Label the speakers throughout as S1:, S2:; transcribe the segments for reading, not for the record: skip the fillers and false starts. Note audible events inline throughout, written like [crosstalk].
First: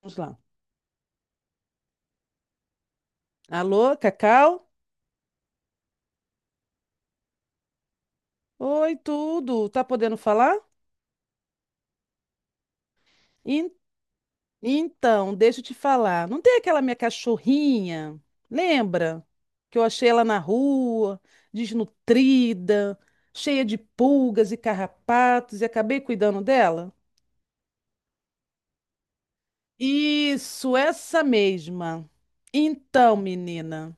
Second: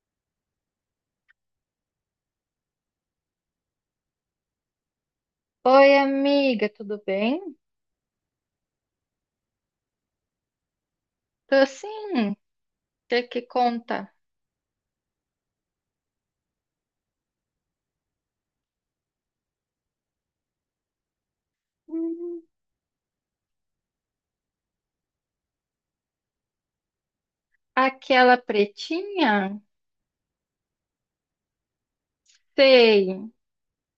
S1: Vamos lá. Alô, Cacau?
S2: Oi, amiga, tudo bem?
S1: Oi, tudo. Tá podendo falar?
S2: Tô sim, você que
S1: En-
S2: conta.
S1: Então, deixa eu te falar. Não tem aquela minha cachorrinha? Lembra? Que eu achei ela na rua,
S2: Hum.
S1: desnutrida, cheia de pulgas e carrapatos e acabei cuidando dela?
S2: Aquela pretinha?
S1: Isso, essa mesma. Então,
S2: Sei.
S1: menina,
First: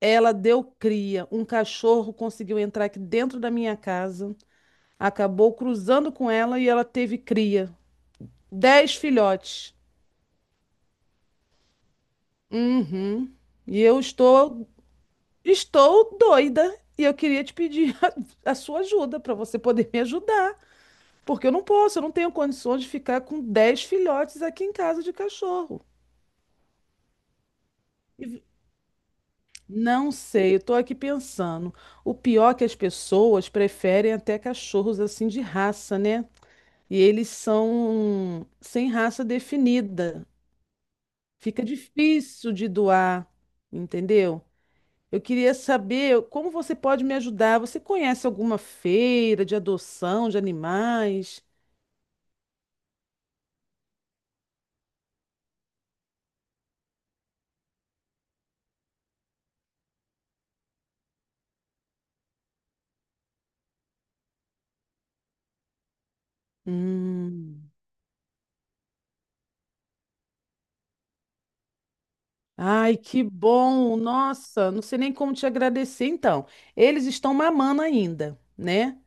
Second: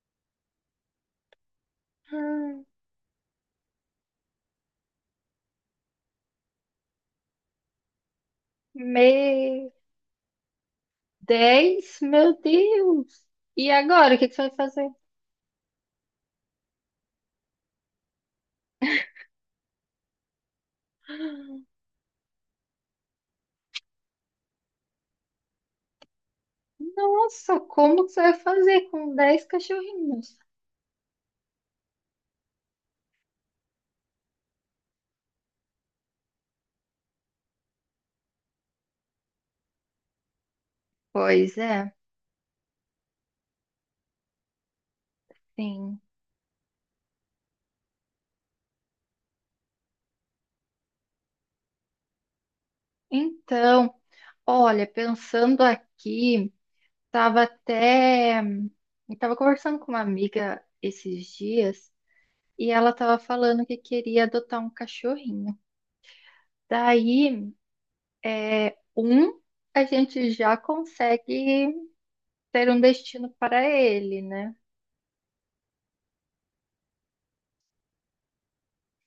S1: ela deu cria. Um cachorro conseguiu
S2: Ah.
S1: entrar aqui dentro da minha casa, acabou cruzando com ela e ela teve cria. 10
S2: Me...
S1: filhotes.
S2: Dez? Meu Deus!
S1: Uhum.
S2: E
S1: E eu
S2: agora, o que que você vai
S1: estou,
S2: fazer?
S1: estou doida. E eu queria te pedir [laughs] a sua ajuda para você poder me ajudar. Porque eu não posso, eu não tenho condições de ficar com 10 filhotes aqui em casa de cachorro.
S2: Nossa, como que você
S1: E
S2: vai
S1: v-
S2: fazer com dez
S1: Não
S2: cachorrinhos?
S1: sei, eu tô aqui pensando. O pior é que as pessoas preferem até cachorros assim de raça, né? E eles são sem raça definida.
S2: Pois
S1: Fica
S2: é,
S1: difícil de doar, entendeu? Eu queria
S2: sim.
S1: saber como você pode me ajudar. Você conhece alguma feira de adoção de animais?
S2: Então, olha, pensando aqui, tava até... Eu tava conversando com uma amiga esses dias e ela estava falando que queria adotar um cachorrinho. Daí,
S1: Hum.
S2: é, um, a gente já consegue ter um
S1: Ai, que
S2: destino para
S1: bom!
S2: ele, né?
S1: Nossa, não sei nem como te agradecer. Então, eles estão mamando ainda, né?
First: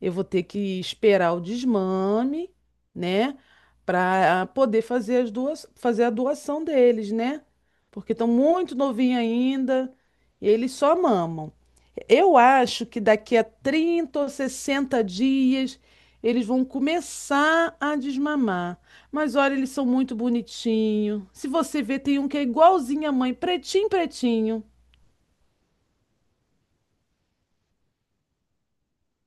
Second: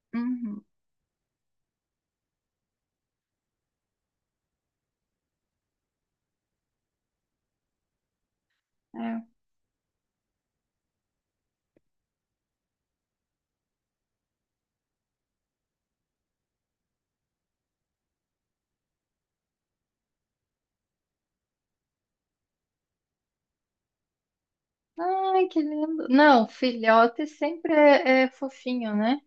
S1: Eu vou ter que
S2: Uhum,
S1: esperar o desmame, né? Para poder fazer as duas, fazer a doação deles, né? Porque estão muito novinhos
S2: é.
S1: ainda e eles só mamam. Eu acho que daqui a 30 ou 60 dias eles vão começar a desmamar. Mas olha, eles são muito bonitinhos. Se você ver, tem um que é igualzinho à mãe, pretinho, pretinho.
S2: Ai, que lindo. Não, filhote sempre é fofinho, né?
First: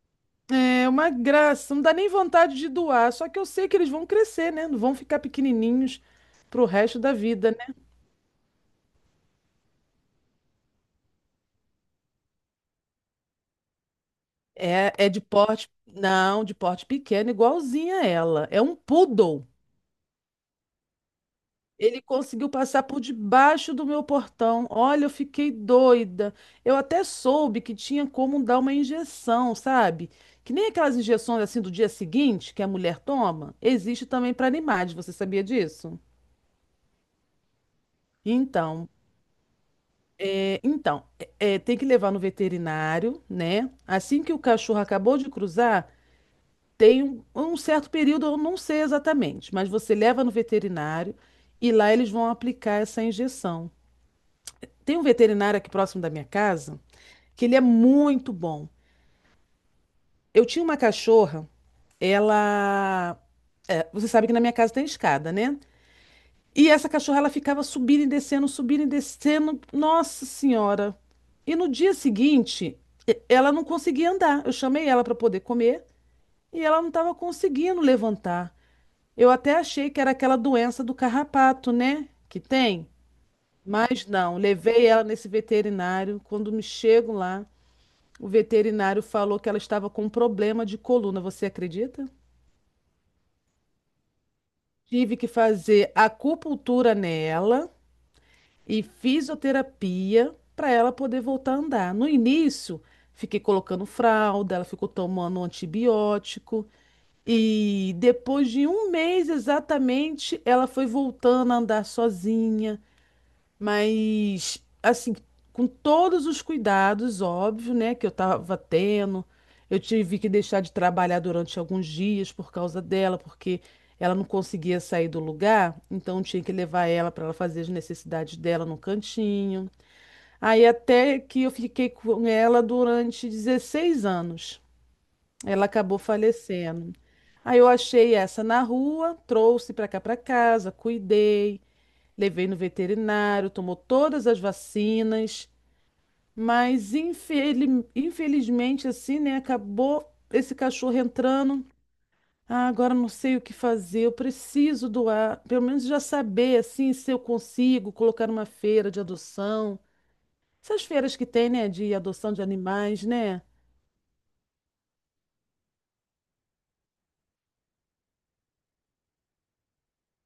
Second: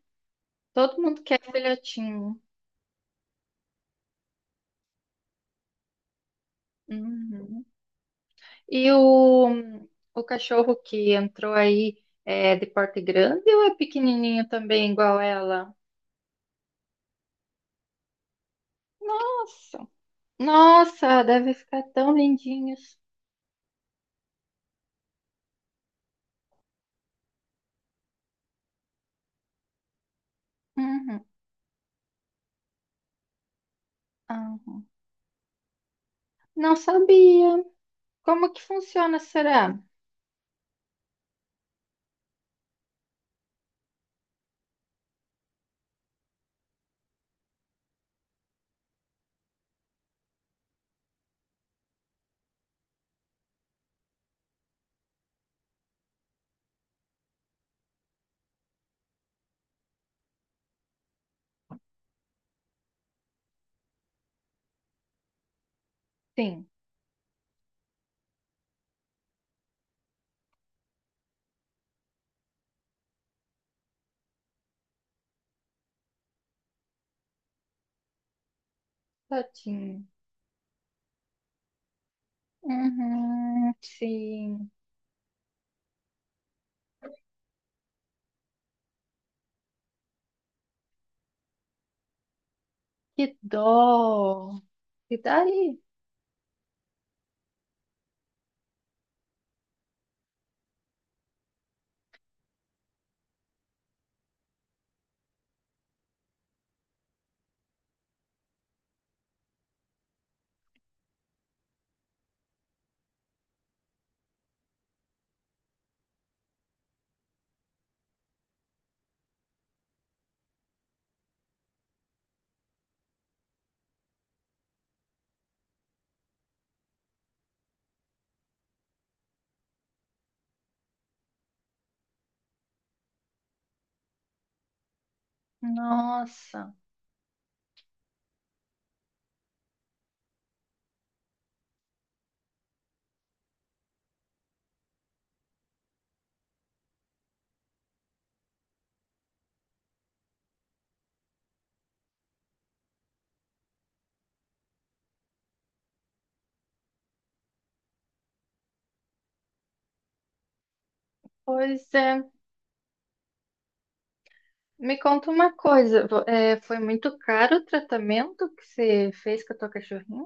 S1: É
S2: Todo
S1: uma
S2: mundo quer
S1: graça, não dá nem
S2: filhotinho.
S1: vontade de doar. Só que eu sei que eles vão crescer, né? Não vão ficar pequenininhos pro resto da vida,
S2: Uhum.
S1: né?
S2: E o, o cachorro que entrou aí é de porte grande ou é pequenininho também,
S1: É
S2: igual
S1: de porte,
S2: ela?
S1: não, de porte pequeno, igualzinho a ela. É um poodle.
S2: Nossa, nossa, deve ficar
S1: Ele
S2: tão
S1: conseguiu passar
S2: lindinhos.
S1: por debaixo do meu portão. Olha, eu fiquei doida. Eu até soube que tinha como dar uma injeção, sabe? Que nem aquelas
S2: Uhum.
S1: injeções assim do dia seguinte que a mulher toma, existe também para
S2: Ah,
S1: animais. Você sabia disso?
S2: não sabia. Como que
S1: Então,
S2: funciona, será?
S1: então, tem que levar no veterinário, né? Assim que o cachorro acabou de cruzar, tem um certo período, eu não sei exatamente, mas você leva no veterinário e lá eles vão aplicar essa injeção. Tem um veterinário aqui próximo da minha casa que ele é muito bom. Eu tinha uma cachorra, ela. Você sabe que na minha casa tem escada, né?
S2: Sim,
S1: E essa cachorra ela ficava subindo e descendo, subindo e descendo. Nossa Senhora! E no dia seguinte, ela não conseguia andar. Eu chamei ela para poder comer e ela não estava conseguindo levantar. Eu até achei que
S2: tadinho.
S1: era aquela doença do carrapato, né? Que tem.
S2: Uhum,
S1: Mas não,
S2: sim.
S1: levei ela nesse veterinário. Quando me chego lá, o veterinário falou que ela estava com um problema de coluna, você acredita?
S2: Que dó. E
S1: Tive que
S2: daí?
S1: fazer acupuntura nela e fisioterapia para ela poder voltar a andar. No início, fiquei colocando fralda, ela ficou tomando antibiótico. E depois de um mês exatamente, ela foi voltando a andar sozinha. Mas, assim, com todos os cuidados, óbvio, né, que eu tava tendo, eu tive que deixar de trabalhar durante alguns dias por causa dela, porque ela não conseguia sair do lugar, então eu tinha que levar ela para ela fazer as necessidades dela no cantinho. Aí até que eu fiquei com ela durante 16 anos. Ela acabou
S2: Nossa.
S1: falecendo. Aí eu achei essa na rua, trouxe para cá para casa, cuidei. Levei no veterinário, tomou todas as vacinas, mas infelizmente assim, né, acabou esse cachorro entrando. Ah, agora não sei o que fazer, eu preciso doar, pelo menos já saber assim se eu consigo colocar uma feira de adoção. Essas feiras que tem, né,
S2: Pois
S1: de
S2: é.
S1: adoção de animais, né?
S2: Me conta uma coisa. Foi muito caro o tratamento que você fez com a tua cachorrinha?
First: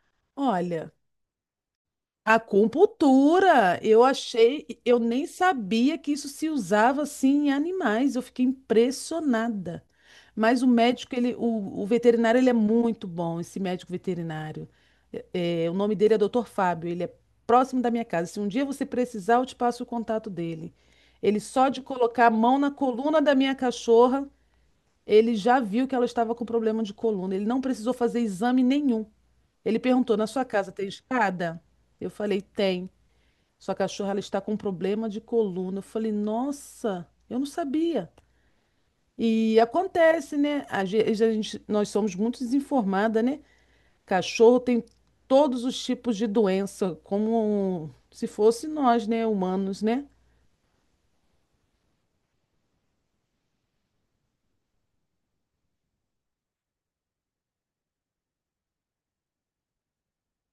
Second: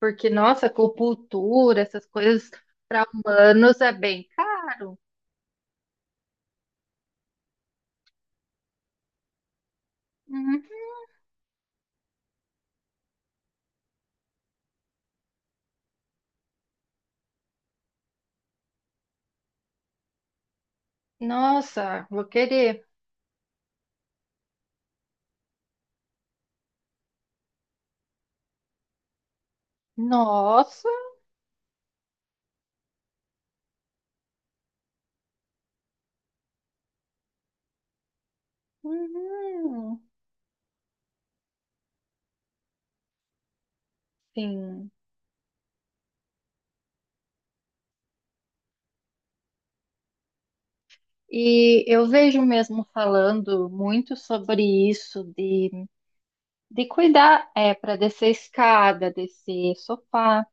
S2: Porque, nossa,
S1: Olha,
S2: acupuntura, essas coisas para humanos
S1: acupuntura,
S2: é
S1: eu
S2: bem
S1: achei,
S2: caro.
S1: eu nem sabia que isso se usava assim em animais, eu fiquei impressionada.
S2: Uhum.
S1: Mas o médico, ele, o veterinário, ele é muito bom, esse médico veterinário. É, o nome dele é Dr. Fábio, ele é próximo da minha casa. Se um dia você precisar, eu te passo o contato dele. Ele só de
S2: Nossa, vou
S1: colocar a mão na
S2: querer.
S1: coluna da minha cachorra, ele já viu que ela estava com problema de coluna. Ele não precisou fazer exame nenhum. Ele perguntou: na sua casa
S2: Nossa.
S1: tem escada? Eu falei: tem. Sua cachorra, ela está com problema de coluna. Eu falei, nossa, eu não sabia. E
S2: Uhum.
S1: acontece, né? Às vezes a gente, nós somos muito desinformada, né? Cachorro tem
S2: Sim.
S1: todos os tipos de doença, como se fosse nós, né? Humanos, né?
S2: E eu vejo mesmo falando muito sobre isso, de cuidar, é, para descer escada, descer sofá,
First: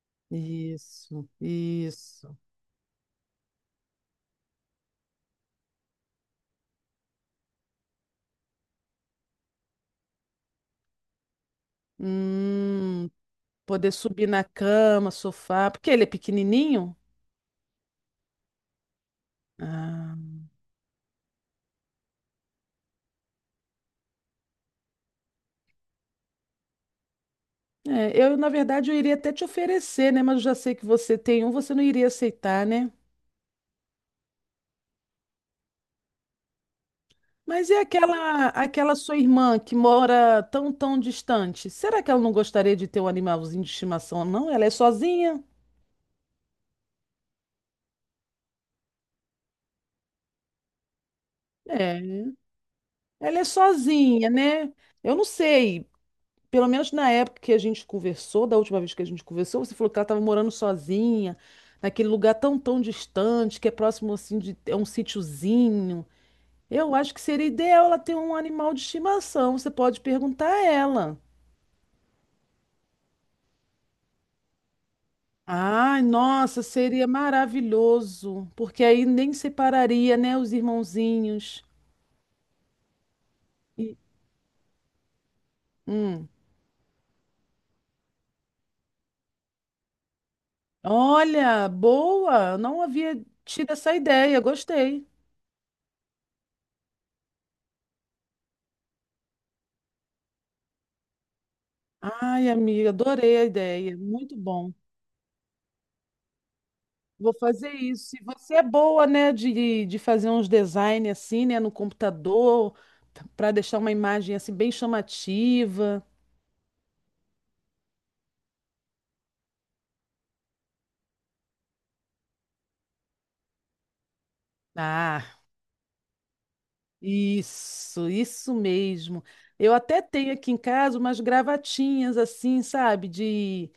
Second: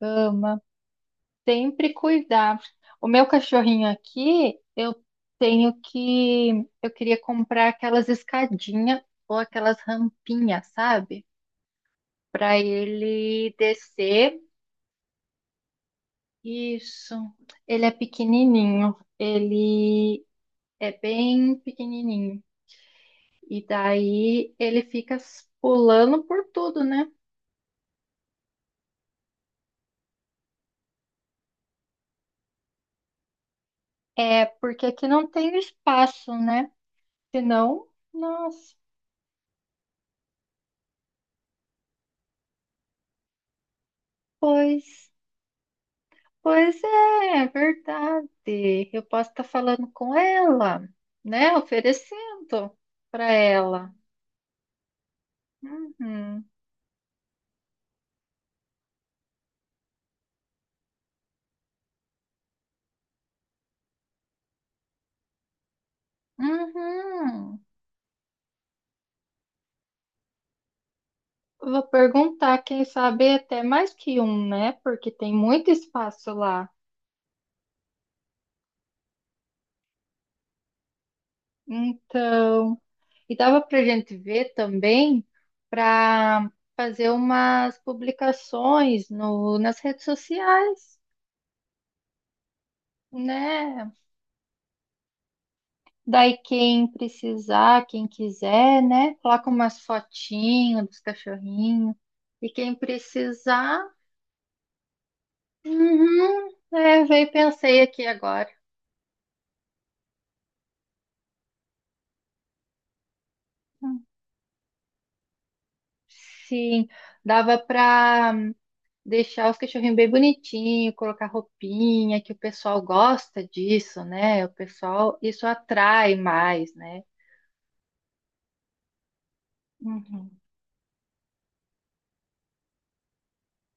S2: cama,
S1: Isso,
S2: sempre
S1: isso.
S2: cuidar. O meu cachorrinho aqui, tenho que, eu queria comprar aquelas escadinhas ou aquelas rampinhas, sabe? Para
S1: Hum,
S2: ele
S1: poder subir
S2: descer.
S1: na cama, sofá, porque ele é pequenininho.
S2: Isso. Ele é pequenininho.
S1: Ah,
S2: Ele é bem pequenininho. E daí ele fica pulando por tudo, né?
S1: na verdade, eu iria até te oferecer, né? Mas eu já sei que você tem um, você não iria aceitar, né?
S2: É, porque aqui não tem espaço, né?
S1: Mas e
S2: Senão,
S1: aquela,
S2: nossa,
S1: aquela sua irmã que mora tão, tão distante? Será que ela não gostaria de ter um animalzinho de estimação, não? Ela é
S2: pois,
S1: sozinha?
S2: pois é, é verdade. Eu posso estar falando com ela, né?
S1: É,
S2: Oferecendo para
S1: ela é
S2: ela.
S1: sozinha, né? Eu não sei.
S2: Uhum,
S1: Pelo menos na época que a gente conversou, da última vez que a gente conversou, você falou que ela estava morando sozinha, naquele lugar tão, tão distante, que é próximo assim de um sítiozinho. Eu acho que seria
S2: uhum.
S1: ideal ela ter um animal de estimação. Você pode perguntar a ela.
S2: Vou perguntar, quem sabe até mais que um, né? Porque tem muito
S1: Ai,
S2: espaço
S1: nossa,
S2: lá.
S1: seria maravilhoso, porque aí nem separaria, né, os irmãozinhos.
S2: Então. E dava para a
S1: E-
S2: gente ver também
S1: hum.
S2: para fazer umas publicações no, nas redes sociais,
S1: Olha, boa, não havia tido
S2: né?
S1: essa ideia, gostei.
S2: Daí quem precisar, quem quiser, né? Coloca umas fotinhas dos cachorrinhos. E
S1: Ai,
S2: quem
S1: amiga, adorei a
S2: precisar,
S1: ideia, muito bom.
S2: uhum, é, veio e
S1: Vou fazer
S2: pensei aqui
S1: isso. E
S2: agora.
S1: você é boa, né, de, fazer uns design assim, né, no computador, para deixar uma imagem assim bem chamativa.
S2: Sim, dava para deixar os cachorrinhos bem bonitinho, colocar roupinha, que o pessoal gosta disso, né? O pessoal,
S1: Ah,
S2: isso atrai mais, né?
S1: isso mesmo. Eu até
S2: Uhum.
S1: tenho aqui em casa umas gravatinhas assim, sabe, de,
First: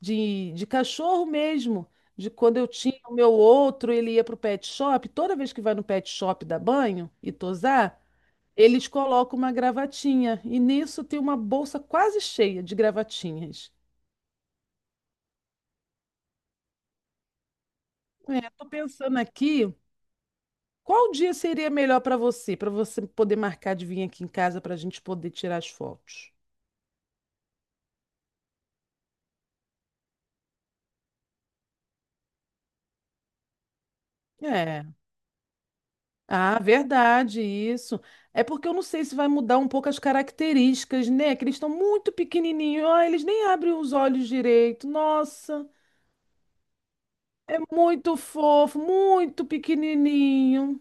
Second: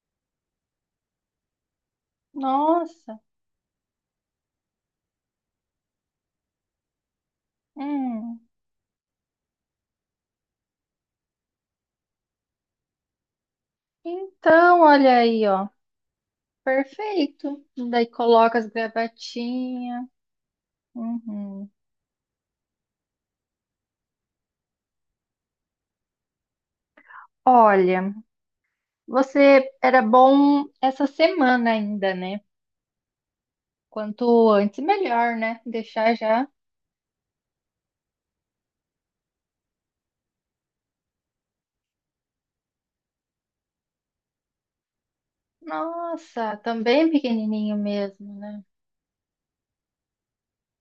S1: de cachorro mesmo. De quando eu tinha o
S2: Nossa,
S1: meu outro, ele ia pro pet shop. Toda vez que vai no pet shop dar banho e tosar,
S2: hum.
S1: eles colocam uma gravatinha. E nisso tem uma bolsa quase cheia de gravatinhas.
S2: Então, olha aí, ó. Perfeito. Daí
S1: É,
S2: coloca as
S1: tô pensando aqui,
S2: gravatinhas.
S1: qual dia
S2: Uhum.
S1: seria melhor para você poder marcar de vir aqui em casa para a gente poder tirar as fotos?
S2: Olha, você era bom essa semana ainda, né? Quanto antes,
S1: É.
S2: melhor, né? Deixar já.
S1: Ah, verdade, isso. É porque eu não sei se vai mudar um pouco as características, né? Que eles estão muito pequenininhos. Ah, eles nem abrem os olhos direito. Nossa,
S2: Nossa, também
S1: é
S2: pequenininho
S1: muito
S2: mesmo, né?
S1: fofo, muito pequenininho.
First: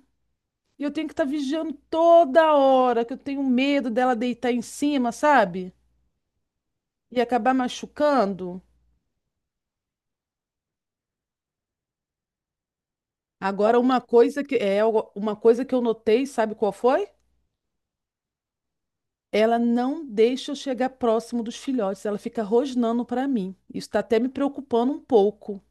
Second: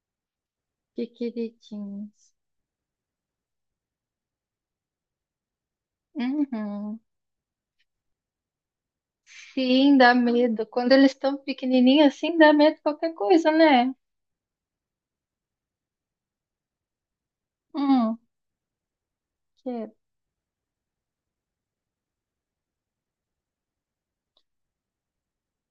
S1: E eu
S2: Que
S1: tenho que estar vigiando
S2: queridinhos.
S1: toda hora, que eu tenho medo dela deitar em cima, sabe?
S2: Uhum.
S1: E acabar machucando.
S2: Sim, dá medo. Quando eles estão pequenininhos assim, dá medo de qualquer coisa,
S1: Agora,
S2: né?
S1: uma coisa que é uma coisa que eu notei, sabe qual foi?
S2: Hum,
S1: Ela
S2: que-
S1: não deixa eu chegar próximo dos filhotes, ela fica rosnando para mim. Isso está até me preocupando um pouco.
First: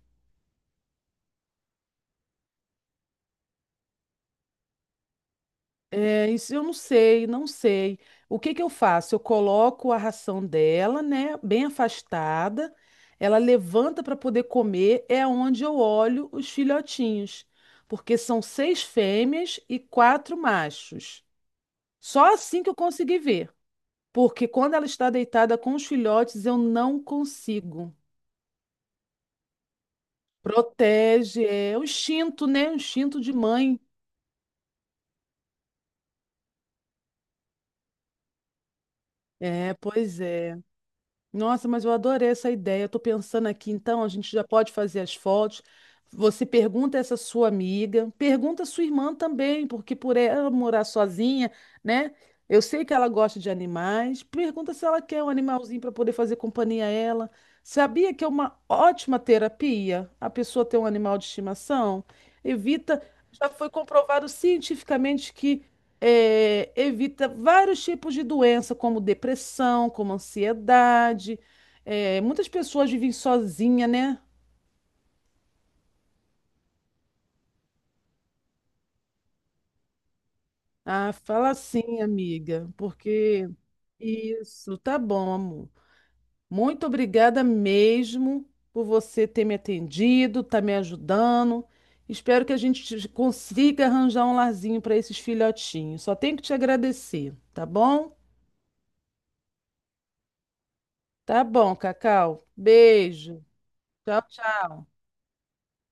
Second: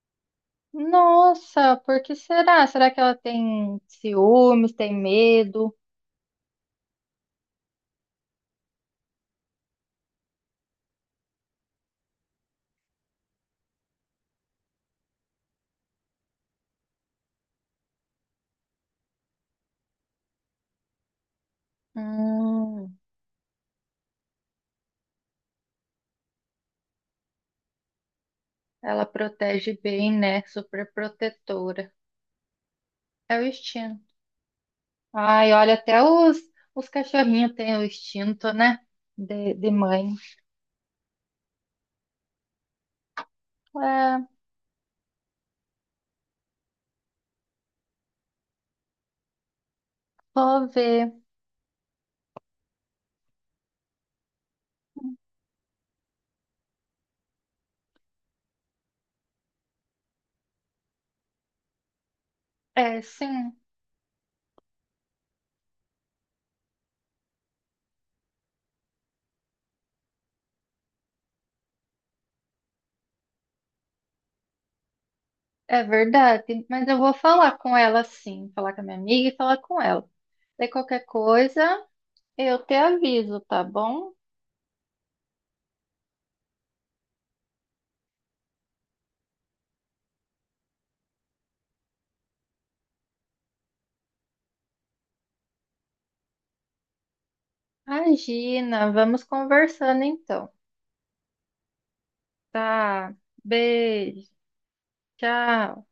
S2: Nossa, por que será? Será que ela tem ciúmes, tem medo?
S1: É, isso eu não sei, não sei. O que que eu faço? Eu coloco a ração dela, né, bem afastada. Ela levanta para poder comer, é onde eu olho os filhotinhos, porque são seis fêmeas e quatro machos. Só assim que eu
S2: Hum,
S1: consegui ver, porque quando ela está deitada com os filhotes, eu não consigo.
S2: ela protege bem, né? Super
S1: Protege, é o
S2: protetora.
S1: instinto, né? O instinto de
S2: É o
S1: mãe.
S2: instinto. Ai, olha, até os cachorrinhos têm o instinto, né? De
S1: É,
S2: mãe.
S1: pois é. Nossa, mas eu adorei essa ideia. Eu tô pensando aqui, então, a
S2: É,
S1: gente já pode fazer as fotos. Você pergunta essa sua amiga, pergunta a sua irmã também, porque por ela
S2: vou
S1: morar
S2: ver.
S1: sozinha, né? Eu sei que ela gosta de animais. Pergunta se ela quer um animalzinho para poder fazer companhia a ela. Sabia que é uma ótima terapia a pessoa ter um animal de estimação?
S2: É,
S1: Evita, já
S2: sim.
S1: foi comprovado cientificamente que evita vários tipos de doença, como depressão, como ansiedade. É, muitas pessoas vivem sozinha, né?
S2: É verdade, mas eu vou falar com ela sim, falar com a minha amiga e falar com ela. Daí qualquer
S1: Ah, fala
S2: coisa,
S1: assim,
S2: eu
S1: amiga,
S2: te aviso,
S1: porque
S2: tá bom?
S1: isso, tá bom, amor. Muito obrigada mesmo por você ter me atendido, tá me ajudando. Espero que a gente consiga arranjar um larzinho para esses filhotinhos. Só tenho que te agradecer, tá bom?
S2: Imagina, vamos conversando então,
S1: Tá bom, Cacau.
S2: tá?
S1: Beijo. Tchau,
S2: Beijo,
S1: tchau.
S2: tchau.